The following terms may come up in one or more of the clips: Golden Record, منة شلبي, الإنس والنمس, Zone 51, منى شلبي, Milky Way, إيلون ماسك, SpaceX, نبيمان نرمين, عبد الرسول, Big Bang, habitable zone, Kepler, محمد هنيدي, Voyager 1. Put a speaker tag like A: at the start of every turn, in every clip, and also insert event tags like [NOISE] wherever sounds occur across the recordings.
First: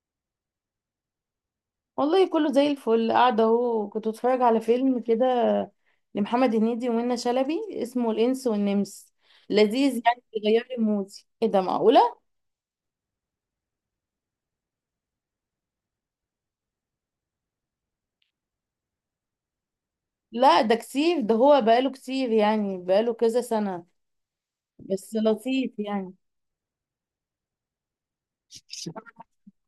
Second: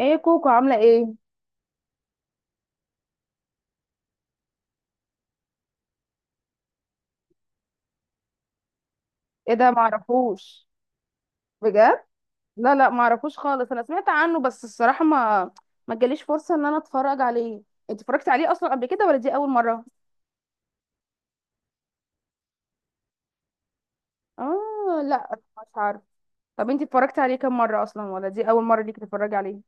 A: ايه كوكو، عامله ايه؟
B: والله كله زي الفل قاعدة اهو، كنت بتفرج على فيلم كده لمحمد هنيدي ومنى شلبي اسمه الإنس والنمس.
A: ايه ده؟
B: لذيذ يعني بيغير
A: معرفوش؟
B: لي مودي. ايه ده معقولة؟
A: بجد؟ لا لا، معرفوش خالص. انا سمعت عنه بس الصراحه ما جاليش فرصه ان انا اتفرج عليه. انت اتفرجتي عليه اصلا قبل كده ولا دي اول مره؟
B: لا ده كتير، ده هو بقاله كتير يعني بقاله كذا سنة،
A: اه،
B: بس
A: لا مش
B: لطيف
A: عارف.
B: يعني.
A: طب انت اتفرجتي عليه كام مره اصلا، ولا دي اول مره ليك تتفرجي عليه؟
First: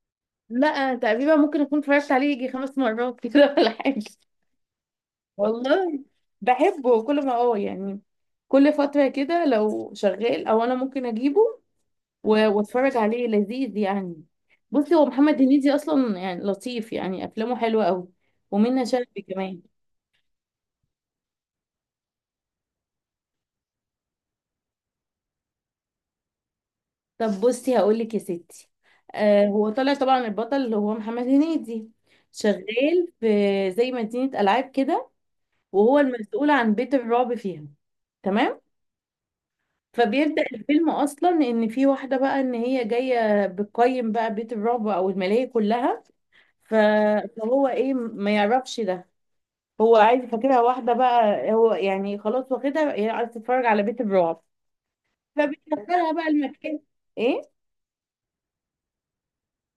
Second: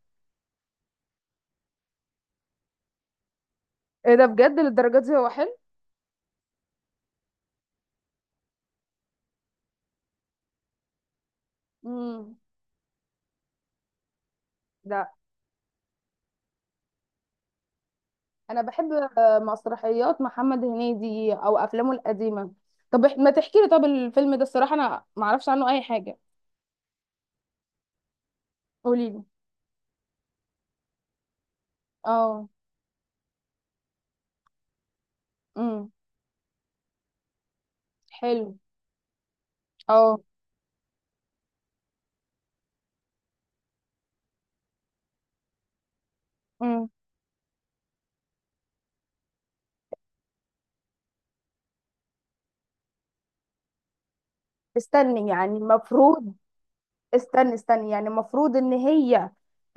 B: لا أنا تقريبا ممكن اكون اتفرجت عليه يجي 5 مرات [LAUGHS] كده ولا حاجة.
A: ايه ده؟ بجد للدرجه دي هو حلو؟
B: والله بحبه كل ما يعني كل فترة كده لو شغال او انا ممكن اجيبه
A: امم.
B: و- واتفرج عليه، لذيذ يعني. بصي، هو
A: لا،
B: محمد هنيدي اصلا يعني لطيف، يعني افلامه حلوه قوي.
A: انا
B: ومنة
A: بحب.
B: شلبي
A: آه،
B: كمان.
A: مسرحيات محمد هنيدي او افلامه القديمه. طب ما تحكي لي؟ طب الفيلم ده الصراحه انا ما اعرفش عنه اي حاجه.
B: طب بصي هقول لك يا ستي.
A: قولي لي.
B: هو طالع طبعا البطل اللي هو محمد هنيدي،
A: اه.
B: شغال في زي مدينه العاب كده،
A: امم.
B: وهو المسؤول عن بيت الرعب فيها.
A: حلو.
B: تمام.
A: اه.
B: فبيبدأ الفيلم اصلا ان في واحده بقى، ان هي جايه بتقيم بقى بيت الرعب او الملاهي كلها. ف-
A: امم.
B: فهو ايه ما يعرفش ده، هو عايز فاكرها واحدة بقى، هو يعني خلاص واخدها، هي عايزة تتفرج على بيت الرعب،
A: استني، يعني
B: فبتدخلها بقى
A: المفروض.
B: المكان.
A: استني
B: ايه،
A: استني، يعني المفروض ان هي.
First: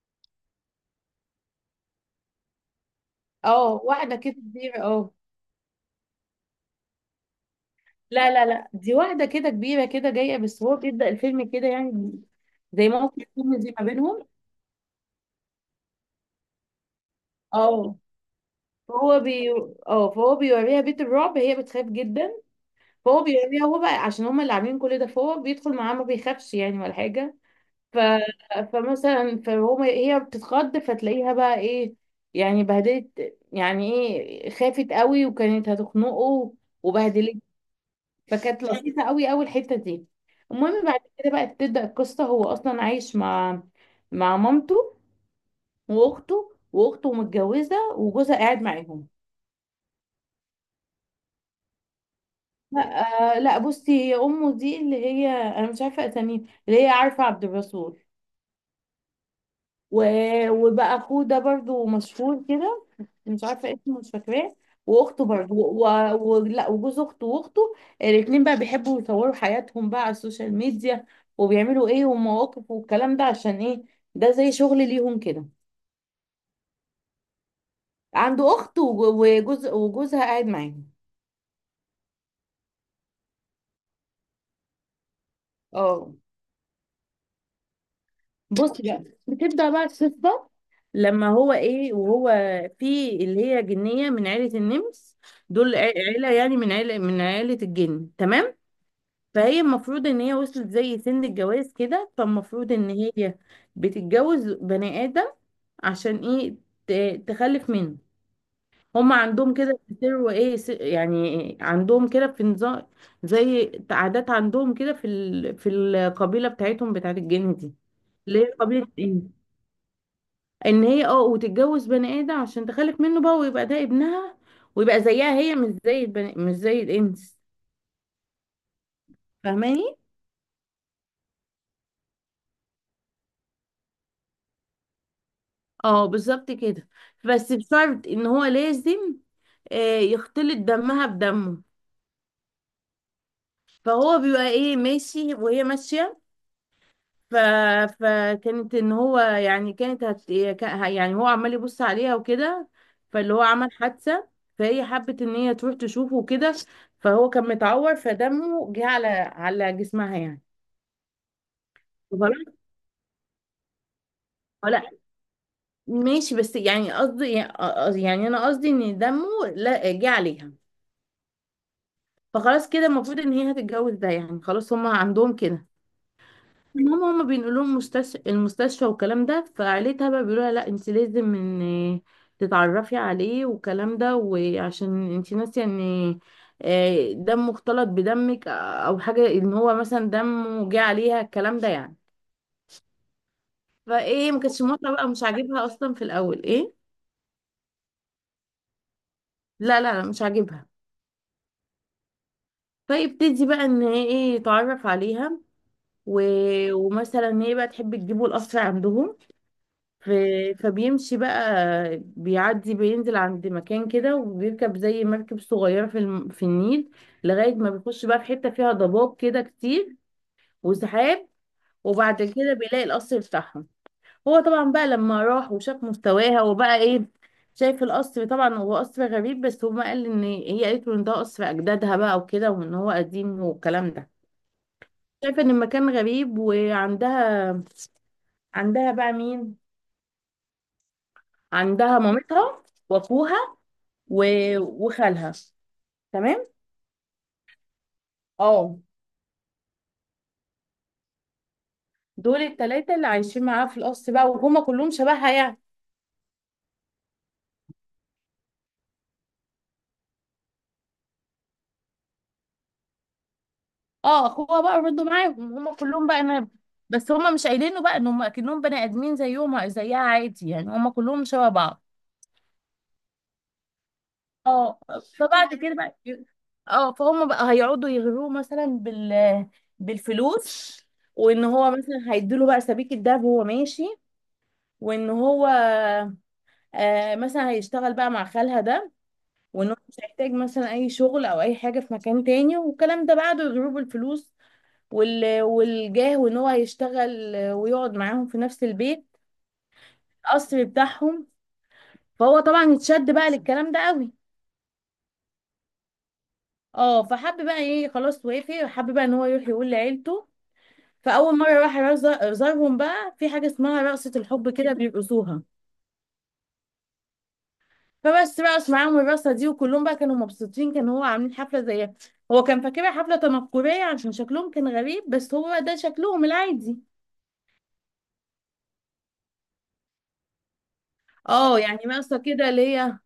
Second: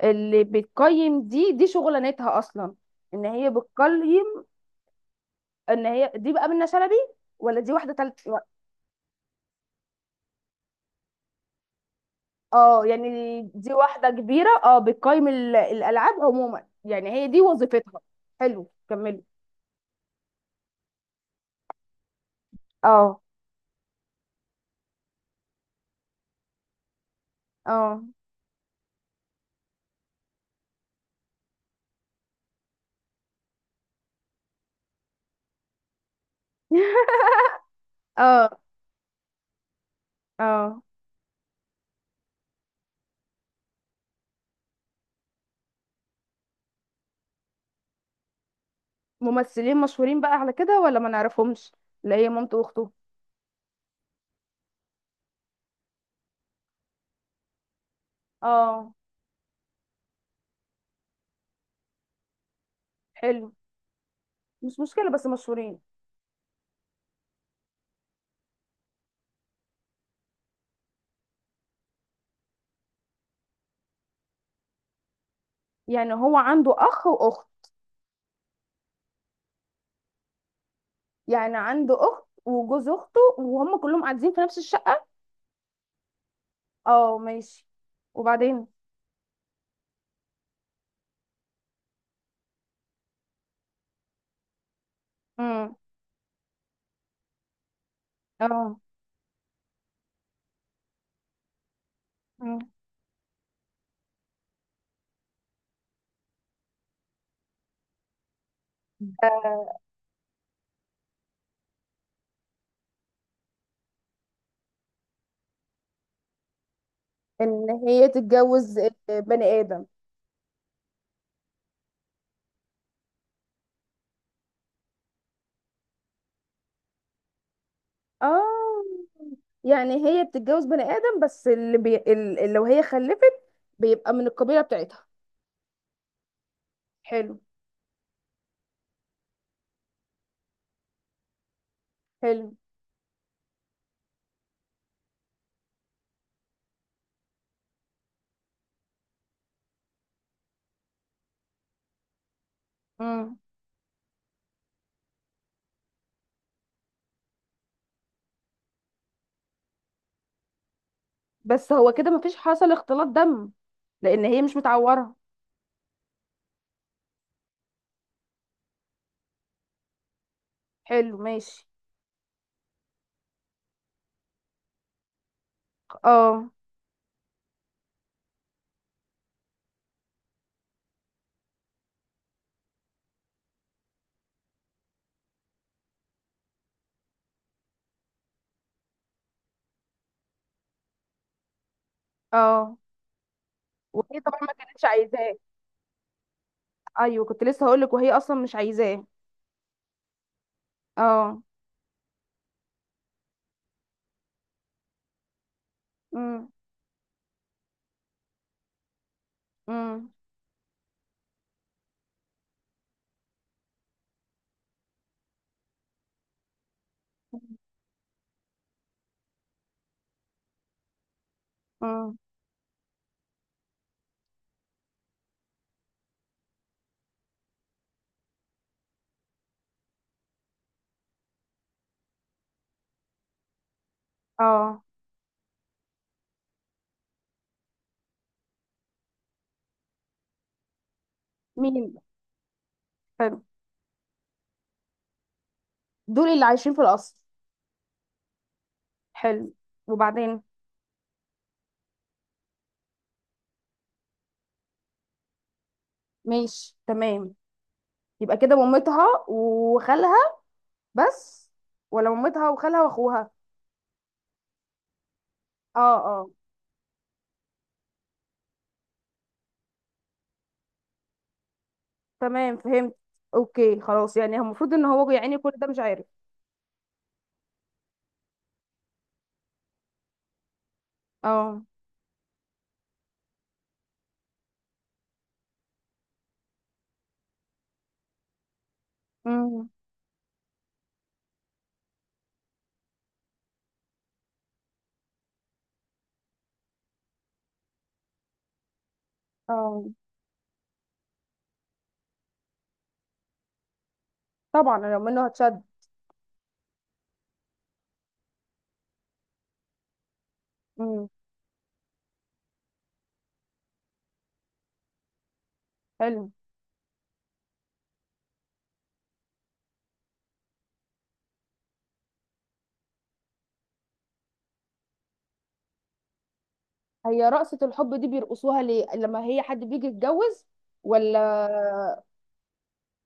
A: اللي بتقيم دي شغلانتها اصلا. ان هي
B: اه واحدة كده
A: بتقيم.
B: كبيرة، اه.
A: ان هي دي بقى منة شلبي؟ ولا دي واحده تالت؟
B: لا لا لا دي واحدة كده كبيرة كده جاية، بس هو بيبدأ الفيلم كده يعني.
A: اه،
B: زي ما هو في
A: يعني
B: الفيلم
A: دي
B: دي ما
A: واحده
B: بينهم.
A: كبيره، اه، بتقيم الالعاب عموما، يعني هي دي
B: اه.
A: وظيفتها. حلو،
B: فهو
A: كملي.
B: بي اه فهو بيوريها بيت الرعب، هي بتخاف جدا.
A: اه.
B: فهو بيوريها، هو بقى عشان هما اللي عاملين كل ده، فهو بيدخل معاه ما بيخافش يعني ولا حاجة. ف...
A: اه.
B: فمثلا فهو، هي بتتخض، فتلاقيها بقى ايه، يعني بهدلت، يعني ايه، خافت قوي وكانت هتخنقه
A: [LAUGHS]
B: وبهدلت.
A: اه.
B: فكانت لطيفة قوي قوي الحتة دي.
A: اه.
B: المهم بعد كده بقى تبدأ القصة. هو أصلا عايش مع مامته وأخته، وأخته متجوزة وجوزها قاعد معاهم.
A: ممثلين مشهورين بقى على كده ولا ما نعرفهمش؟ اللي هي مامته واخته.
B: لا آه لا، بصي هي أمه دي اللي هي أنا مش عارفة أساميها، اللي هي عارفة عبد الرسول.
A: اه.
B: و... وبقى أخوه ده برضو مشهور كده، مش
A: حلو.
B: عارفه اسمه، مش فاكراه.
A: مش مشكله،
B: واخته
A: بس
B: برضه
A: مشهورين.
B: لا، وجوز اخته واخته الاتنين بقى بيحبوا يصوروا حياتهم بقى على السوشيال ميديا، وبيعملوا ايه ومواقف والكلام ده، عشان ايه؟ ده زي شغل ليهم كده.
A: يعني هو عنده اخ واخت؟
B: عنده اخت وجوز، وجوزها قاعد معاهم.
A: يعني عنده اخت وجوز اخته، وهم كلهم قاعدين في نفس الشقة؟
B: اه.
A: اه ماشي. وبعدين؟
B: بص بقى بتبدأ بقى القصة لما هو ايه، وهو في اللي هي جنية من عيلة النمس.
A: امم.
B: دول عيلة يعني، من عيلة، من عيلة الجن. تمام.
A: اه.
B: فهي المفروض ان هي وصلت زي سن الجواز كده،
A: مم.
B: فالمفروض ان هي بتتجوز بني ادم. عشان ايه؟ تخلف منه. هم عندهم
A: آه،
B: كده بيسروا ايه، يعني عندهم كده في نظام، زي عادات عندهم كده في في القبيله بتاعتهم، بتاعت الجن
A: ان
B: دي
A: هي
B: اللي هي
A: تتجوز
B: قبيله ايه،
A: بني ادم.
B: ان هي، اه، وتتجوز بني ادم عشان تخلف منه بقى ويبقى ده ابنها، ويبقى زيها هي مش زي مش زي الانس.
A: اه،
B: فاهماني.
A: يعني هي بتتجوز بني ادم بس اللي لو هي خلفت بيبقى من القبيله بتاعتها.
B: اه، بالظبط كده.
A: حلو.
B: بس بشرط ان هو لازم يختلط دمها بدمه.
A: حلو.
B: فهو بيبقى ايه ماشي، وهي ماشية. ف... فكانت ان هو يعني يعني هو عمال يبص عليها وكده، فاللي
A: امم.
B: هو عمل حادثة. فهي حبت ان هي تروح تشوفه وكده، فهو كان متعور، فدمه جه على جسمها يعني.
A: بس هو كده مفيش
B: غلط.
A: حصل اختلاط دم. لان هي مش
B: لا
A: متعوره.
B: ماشي، بس يعني قصدي يعني، يعني انا قصدي ان دمه، لا، جه عليها.
A: حلو ماشي.
B: فخلاص كده المفروض ان هي هتتجوز ده يعني خلاص، هما عندهم كده.
A: اه.
B: المهم هما بينقلوا لهم مستشفى المستشفى والكلام ده، فعيلتها بقى بيقولوا لها لا انت لازم ان تتعرفي عليه والكلام ده، وعشان انت ناسيه ان دم مختلط بدمك او حاجه، ان هو مثلا دمه جه عليها الكلام ده يعني.
A: اه، وهي
B: فايه،
A: طبعا
B: ما
A: ما
B: كانتش
A: كانتش
B: موافقه بقى، مش
A: عايزاه.
B: عاجبها اصلا في الاول ايه.
A: ايوه، كنت لسه هقولك وهي اصلا مش عايزاه.
B: لا لا لا مش عاجبها.
A: اه.
B: فيبتدي بقى ان هي ايه يتعرف عليها، و...
A: امم.
B: ومثلا ان هي بقى تحب تجيبه القصر عندهم. ف-
A: امم.
B: فبيمشي بقى، بيعدي بينزل عند مكان كده، وبيركب زي مركب صغيرة في في النيل، لغاية ما بيخش بقى في حتة فيها ضباب كده كتير وسحاب.
A: امم.
B: وبعد كده بيلاقي القصر بتاعهم. هو طبعا بقى لما راح وشاف مستواها وبقى ايه شايف القصر، طبعا هو قصر غريب، بس هو قال ان هي قالت له ان ده قصر اجدادها بقى وكده، وان هو قديم والكلام ده،
A: اه.
B: شايفه ان المكان غريب. عندها بقى مين؟
A: مين؟
B: عندها مامتها واخوها
A: حلو.
B: و... وخالها.
A: دول اللي
B: تمام،
A: عايشين في القصر؟
B: اه.
A: حلو. وبعدين؟
B: دول التلاتة اللي عايشين معاها في القصر بقى، وهما كلهم شبهها يعني.
A: ماشي تمام. يبقى كده مامتها وخالها؟ بس؟ ولا مامتها وخالها واخوها؟
B: اه، اخوها بقى برضه معاهم، هما
A: اه،
B: كلهم بقى
A: اه.
B: انا. بس هما مش قايلينه بقى ان هما اكنهم بني ادمين زيهم زيها عادي يعني، هما كلهم شبه بعض.
A: تمام فهمت. اوكي خلاص، يعني هو المفروض
B: اه،
A: ان هو يعني كل
B: فبعد
A: ده
B: كده
A: مش
B: بقى،
A: عارف.
B: اه، فهم بقى هيقعدوا يغروه مثلا بالفلوس، وان
A: اه.
B: هو مثلا هيديله بقى سبيك الدهب وهو ماشي، وان هو مثلا هيشتغل بقى مع خالها ده،
A: امم.
B: وان هو مش هيحتاج مثلا اي شغل او اي حاجه في مكان تاني والكلام ده بعد ضروب الفلوس والجاه، وان هو هيشتغل ويقعد معاهم في نفس البيت،
A: اه.
B: القصر بتاعهم. فهو طبعا اتشد بقى للكلام ده قوي.
A: طبعا لو منه هتشد.
B: اه، فحب بقى ايه خلاص، وافق، حب بقى ان هو يروح يقول لعيلته.
A: امم.
B: فاول مره راح يزارهم بقى، في حاجه اسمها رقصه الحب كده بيرقصوها.
A: حلو.
B: فبس بقى معاهم الرقصه دي، وكلهم بقى كانوا مبسوطين، كان هو عاملين حفله زيها، هو كان فاكرها حفله تنكريه عشان شكلهم كان غريب، بس هو بقى ده شكلهم العادي.
A: هي رقصة الحب دي بيرقصوها ليه لما هي حد بيجي يتجوز؟ ولا؟
B: اه، يعني رقصه كده اللي هي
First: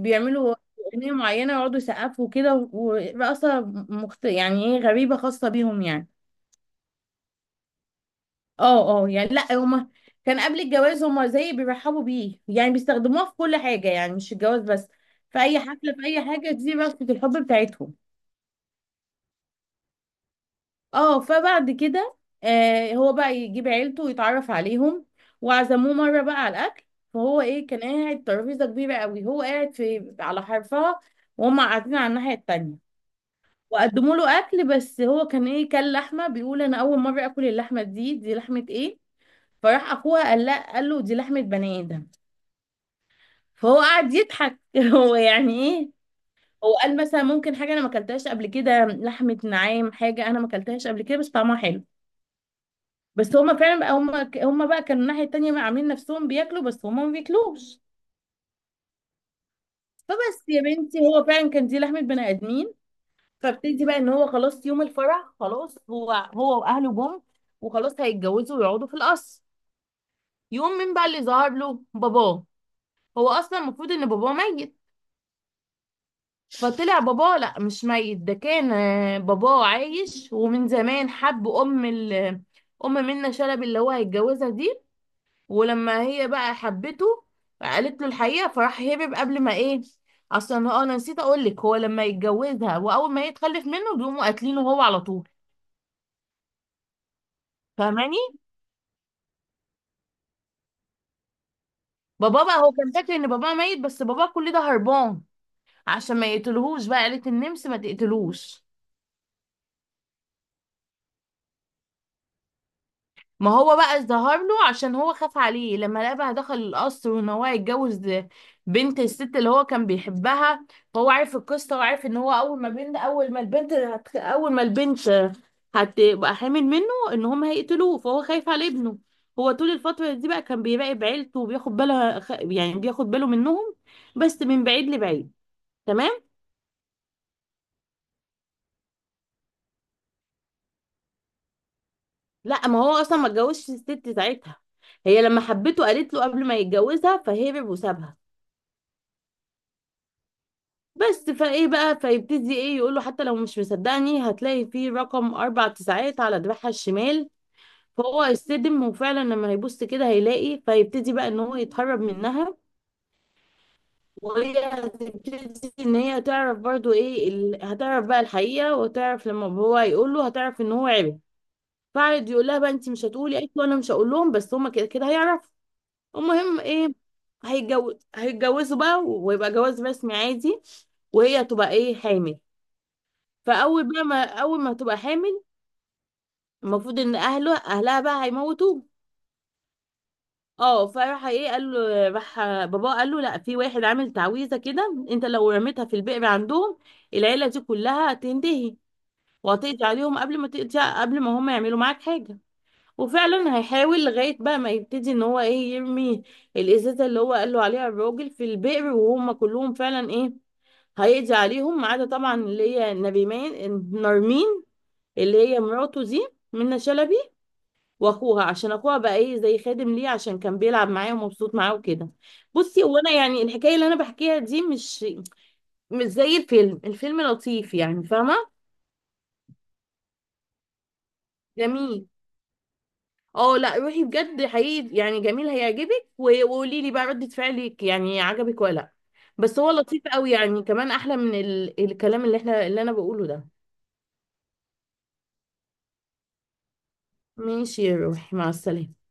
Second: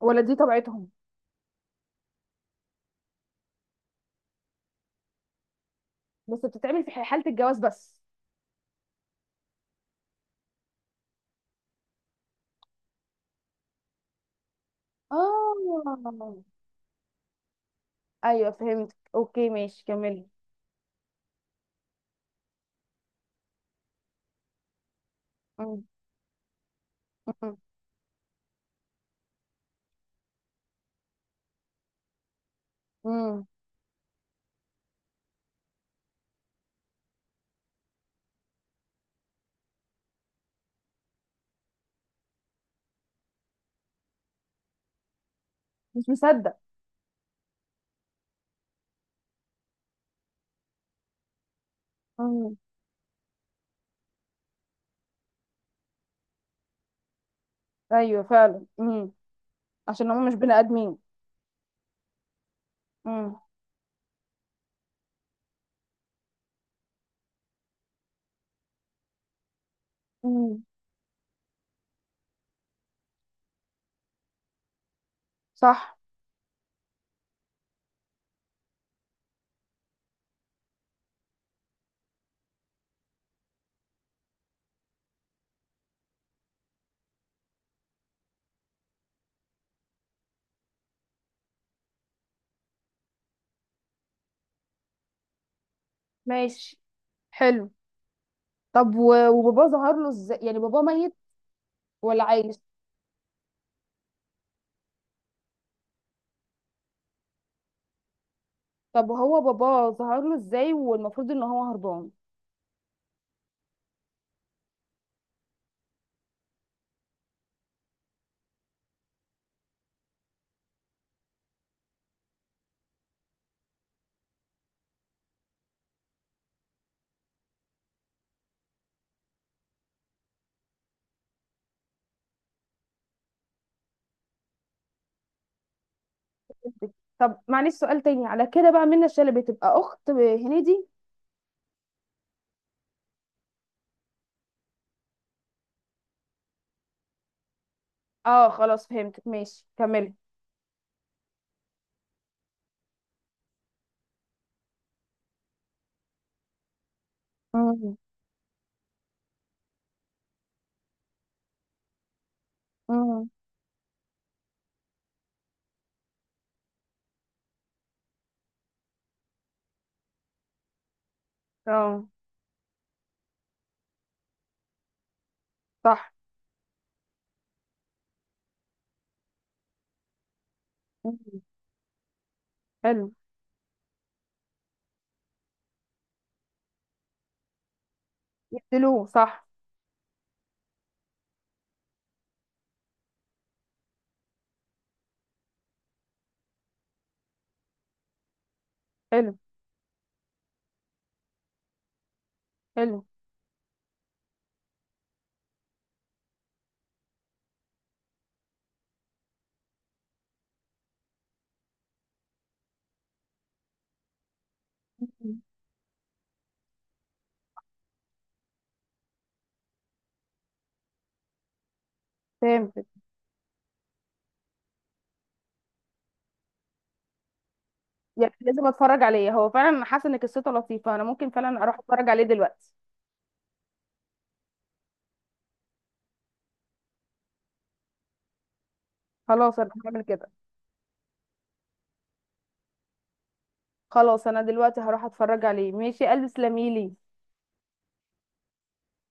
A: ولا دي طبيعتهم؟
B: اغنيه معينه، يقعدوا يسقفوا كده ورقصه يعني ايه، غريبه خاصه بيهم يعني.
A: بس بتتعمل في حالة الجواز بس؟
B: اه اه، يعني لا هما كان قبل الجواز هما زي بيرحبوا بيه يعني، بيستخدموها في كل حاجه يعني مش الجواز بس. في اي حفله، في اي
A: اه.
B: حاجه، دي رقصه الحب بتاعتهم.
A: ايوه فهمت، اوكي ماشي، كملي.
B: اه، فبعد كده هو بقى يجيب عيلته ويتعرف عليهم.
A: مم.
B: وعزموه مرة بقى على الأكل. فهو
A: مم.
B: ايه، كان قاعد ترابيزة كبيرة قوي، هو قاعد في على حرفها، وهم قاعدين على الناحية التانية.
A: مم.
B: وقدموا له أكل، بس هو كان ايه، كان لحمة، بيقول أنا أول مرة آكل اللحمة دي، دي لحمة ايه؟ فراح أخوها قال، لا، قال له دي لحمة بني آدم. فهو قعد يضحك [LAUGHS] هو يعني ايه،
A: مش مصدق.
B: هو قال مثلا ممكن حاجة أنا ما أكلتهاش قبل كده لحمة نعام، حاجة أنا ما أكلتهاش قبل كده بس طعمها حلو.
A: مم.
B: بس هما فعلا بقى هما بقى كانوا الناحية التانية بقى عاملين نفسهم بياكلوا، بس هما ما بياكلوش.
A: ايوه فعلا. مم. عشان هم مش
B: فبس
A: بني
B: يا
A: ادمين.
B: بنتي هو فعلا كان دي لحمة بني آدمين.
A: مم.
B: فابتدي بقى ان هو خلاص يوم الفرح، خلاص هو واهله جم، وخلاص هيتجوزوا ويقعدوا في القصر.
A: مم.
B: يوم مين بقى اللي ظهر له باباه؟ هو اصلا المفروض ان باباه ميت.
A: صح.
B: فطلع باباه لا، مش ميت، ده كان باباه عايش، ومن زمان حب ام ام منة شلبي اللي هو هيتجوزها دي. ولما هي بقى حبته قالت له الحقيقه، فراح هرب قبل ما ايه، اصلا هو، انا نسيت اقول لك، هو لما يتجوزها واول ما يتخلف منه بيقوموا قاتلينه هو على طول.
A: ماشي. حلو.
B: فاهماني.
A: طب وباباه ظهر له ازاي، يعني باباه ميت ولا
B: بابا
A: عايش؟
B: بقى هو كان فاكر ان بابا ميت، بس بابا كل ده هربان، عشان ما يقتلهوش بقى قالت النمس ما تقتلوش.
A: طب هو باباه ظهر له ازاي والمفروض ان هو هربان؟
B: ما هو بقى ظهر له عشان هو خاف عليه، لما لقى بقى دخل القصر وان هو هيتجوز بنت الست اللي هو كان بيحبها، فهو عارف القصه، وعارف ان هو اول ما بنت، اول ما البنت اول ما البنت هتبقى حامل منه، ان هم هيقتلوه، فهو خايف على ابنه. هو طول الفتره دي بقى كان بيراقب عيلته، وبياخد باله يعني بياخد باله منهم، بس من بعيد لبعيد. تمام.
A: طب معلش، سؤال تاني على كده بقى، منى الشلبي تبقى اخت هنيدي؟
B: لا ما هو اصلا ما اتجوزش الست ساعتها، هي لما حبته قالت له قبل ما يتجوزها فهرب وسابها.
A: اه خلاص فهمتك، ماشي كملي.
B: بس فايه بقى، فيبتدي ايه يقول له حتى لو مش مصدقني هتلاقي فيه رقم 9999 على دراعها الشمال.
A: مم.
B: فهو يصدم وفعلا لما هيبص كده هيلاقي، فيبتدي بقى ان هو يتهرب منها.
A: مم.
B: وهي هتبتدي ان هي تعرف برضو ايه هتعرف بقى الحقيقة، وتعرف لما هو هيقول له، هتعرف ان هو عرف.
A: اه،
B: فقعد يقول لها بقى، انت مش هتقولي؟ قالت له انا مش هقول لهم، بس هما كده كده هيعرفوا.
A: صح.
B: المهم ايه، هيتجوزوا بقى ويبقى جواز رسمي عادي،
A: مم.
B: وهي تبقى ايه حامل.
A: حلو.
B: فاول بقى ما، اول ما هتبقى حامل، المفروض ان اهلها بقى هيموتوه.
A: يقتلوه، صح.
B: اه، فراح ايه قال له، راح باباه قال له لا، في واحد عامل تعويذه كده، انت لو رميتها في البئر عندهم العيله دي كلها هتنتهي،
A: حلو.
B: وهتقضي عليهم قبل ما تقضي، قبل ما هم يعملوا معاك حاجه.
A: حلو.
B: وفعلا هيحاول، لغايه بقى ما يبتدي ان هو ايه يرمي الازازه اللي هو قال له عليها الراجل في البئر، وهم كلهم فعلا ايه هيقضي عليهم، ما عدا طبعا اللي هي نرمين
A: مم.
B: اللي هي مراته دي منى شلبي، واخوها، عشان اخوها بقى ايه زي خادم ليه، عشان كان بيلعب معاه ومبسوط معاه وكده. بصي
A: فهمتك.
B: هو انا يعني الحكايه اللي انا بحكيها دي مش زي الفيلم، الفيلم لطيف يعني،
A: يعني
B: فاهمه.
A: لازم اتفرج عليه، هو فعلا حاسه ان قصته لطيفه، انا ممكن فعلا اروح اتفرج
B: جميل.
A: عليه دلوقتي.
B: اه لا، روحي بجد حقيقي يعني جميل هيعجبك، و- وقولي لي بقى ردة فعلك، يعني عجبك ولا لا.
A: خلاص،
B: بس
A: انا
B: هو
A: هعمل
B: لطيف
A: كده.
B: قوي يعني، كمان احلى من الكلام اللي احنا، اللي انا بقوله ده.
A: خلاص، انا دلوقتي هروح اتفرج عليه. ماشي يا قلبي، تسلميلي.
B: ماشي يا روحي، مع السلامه.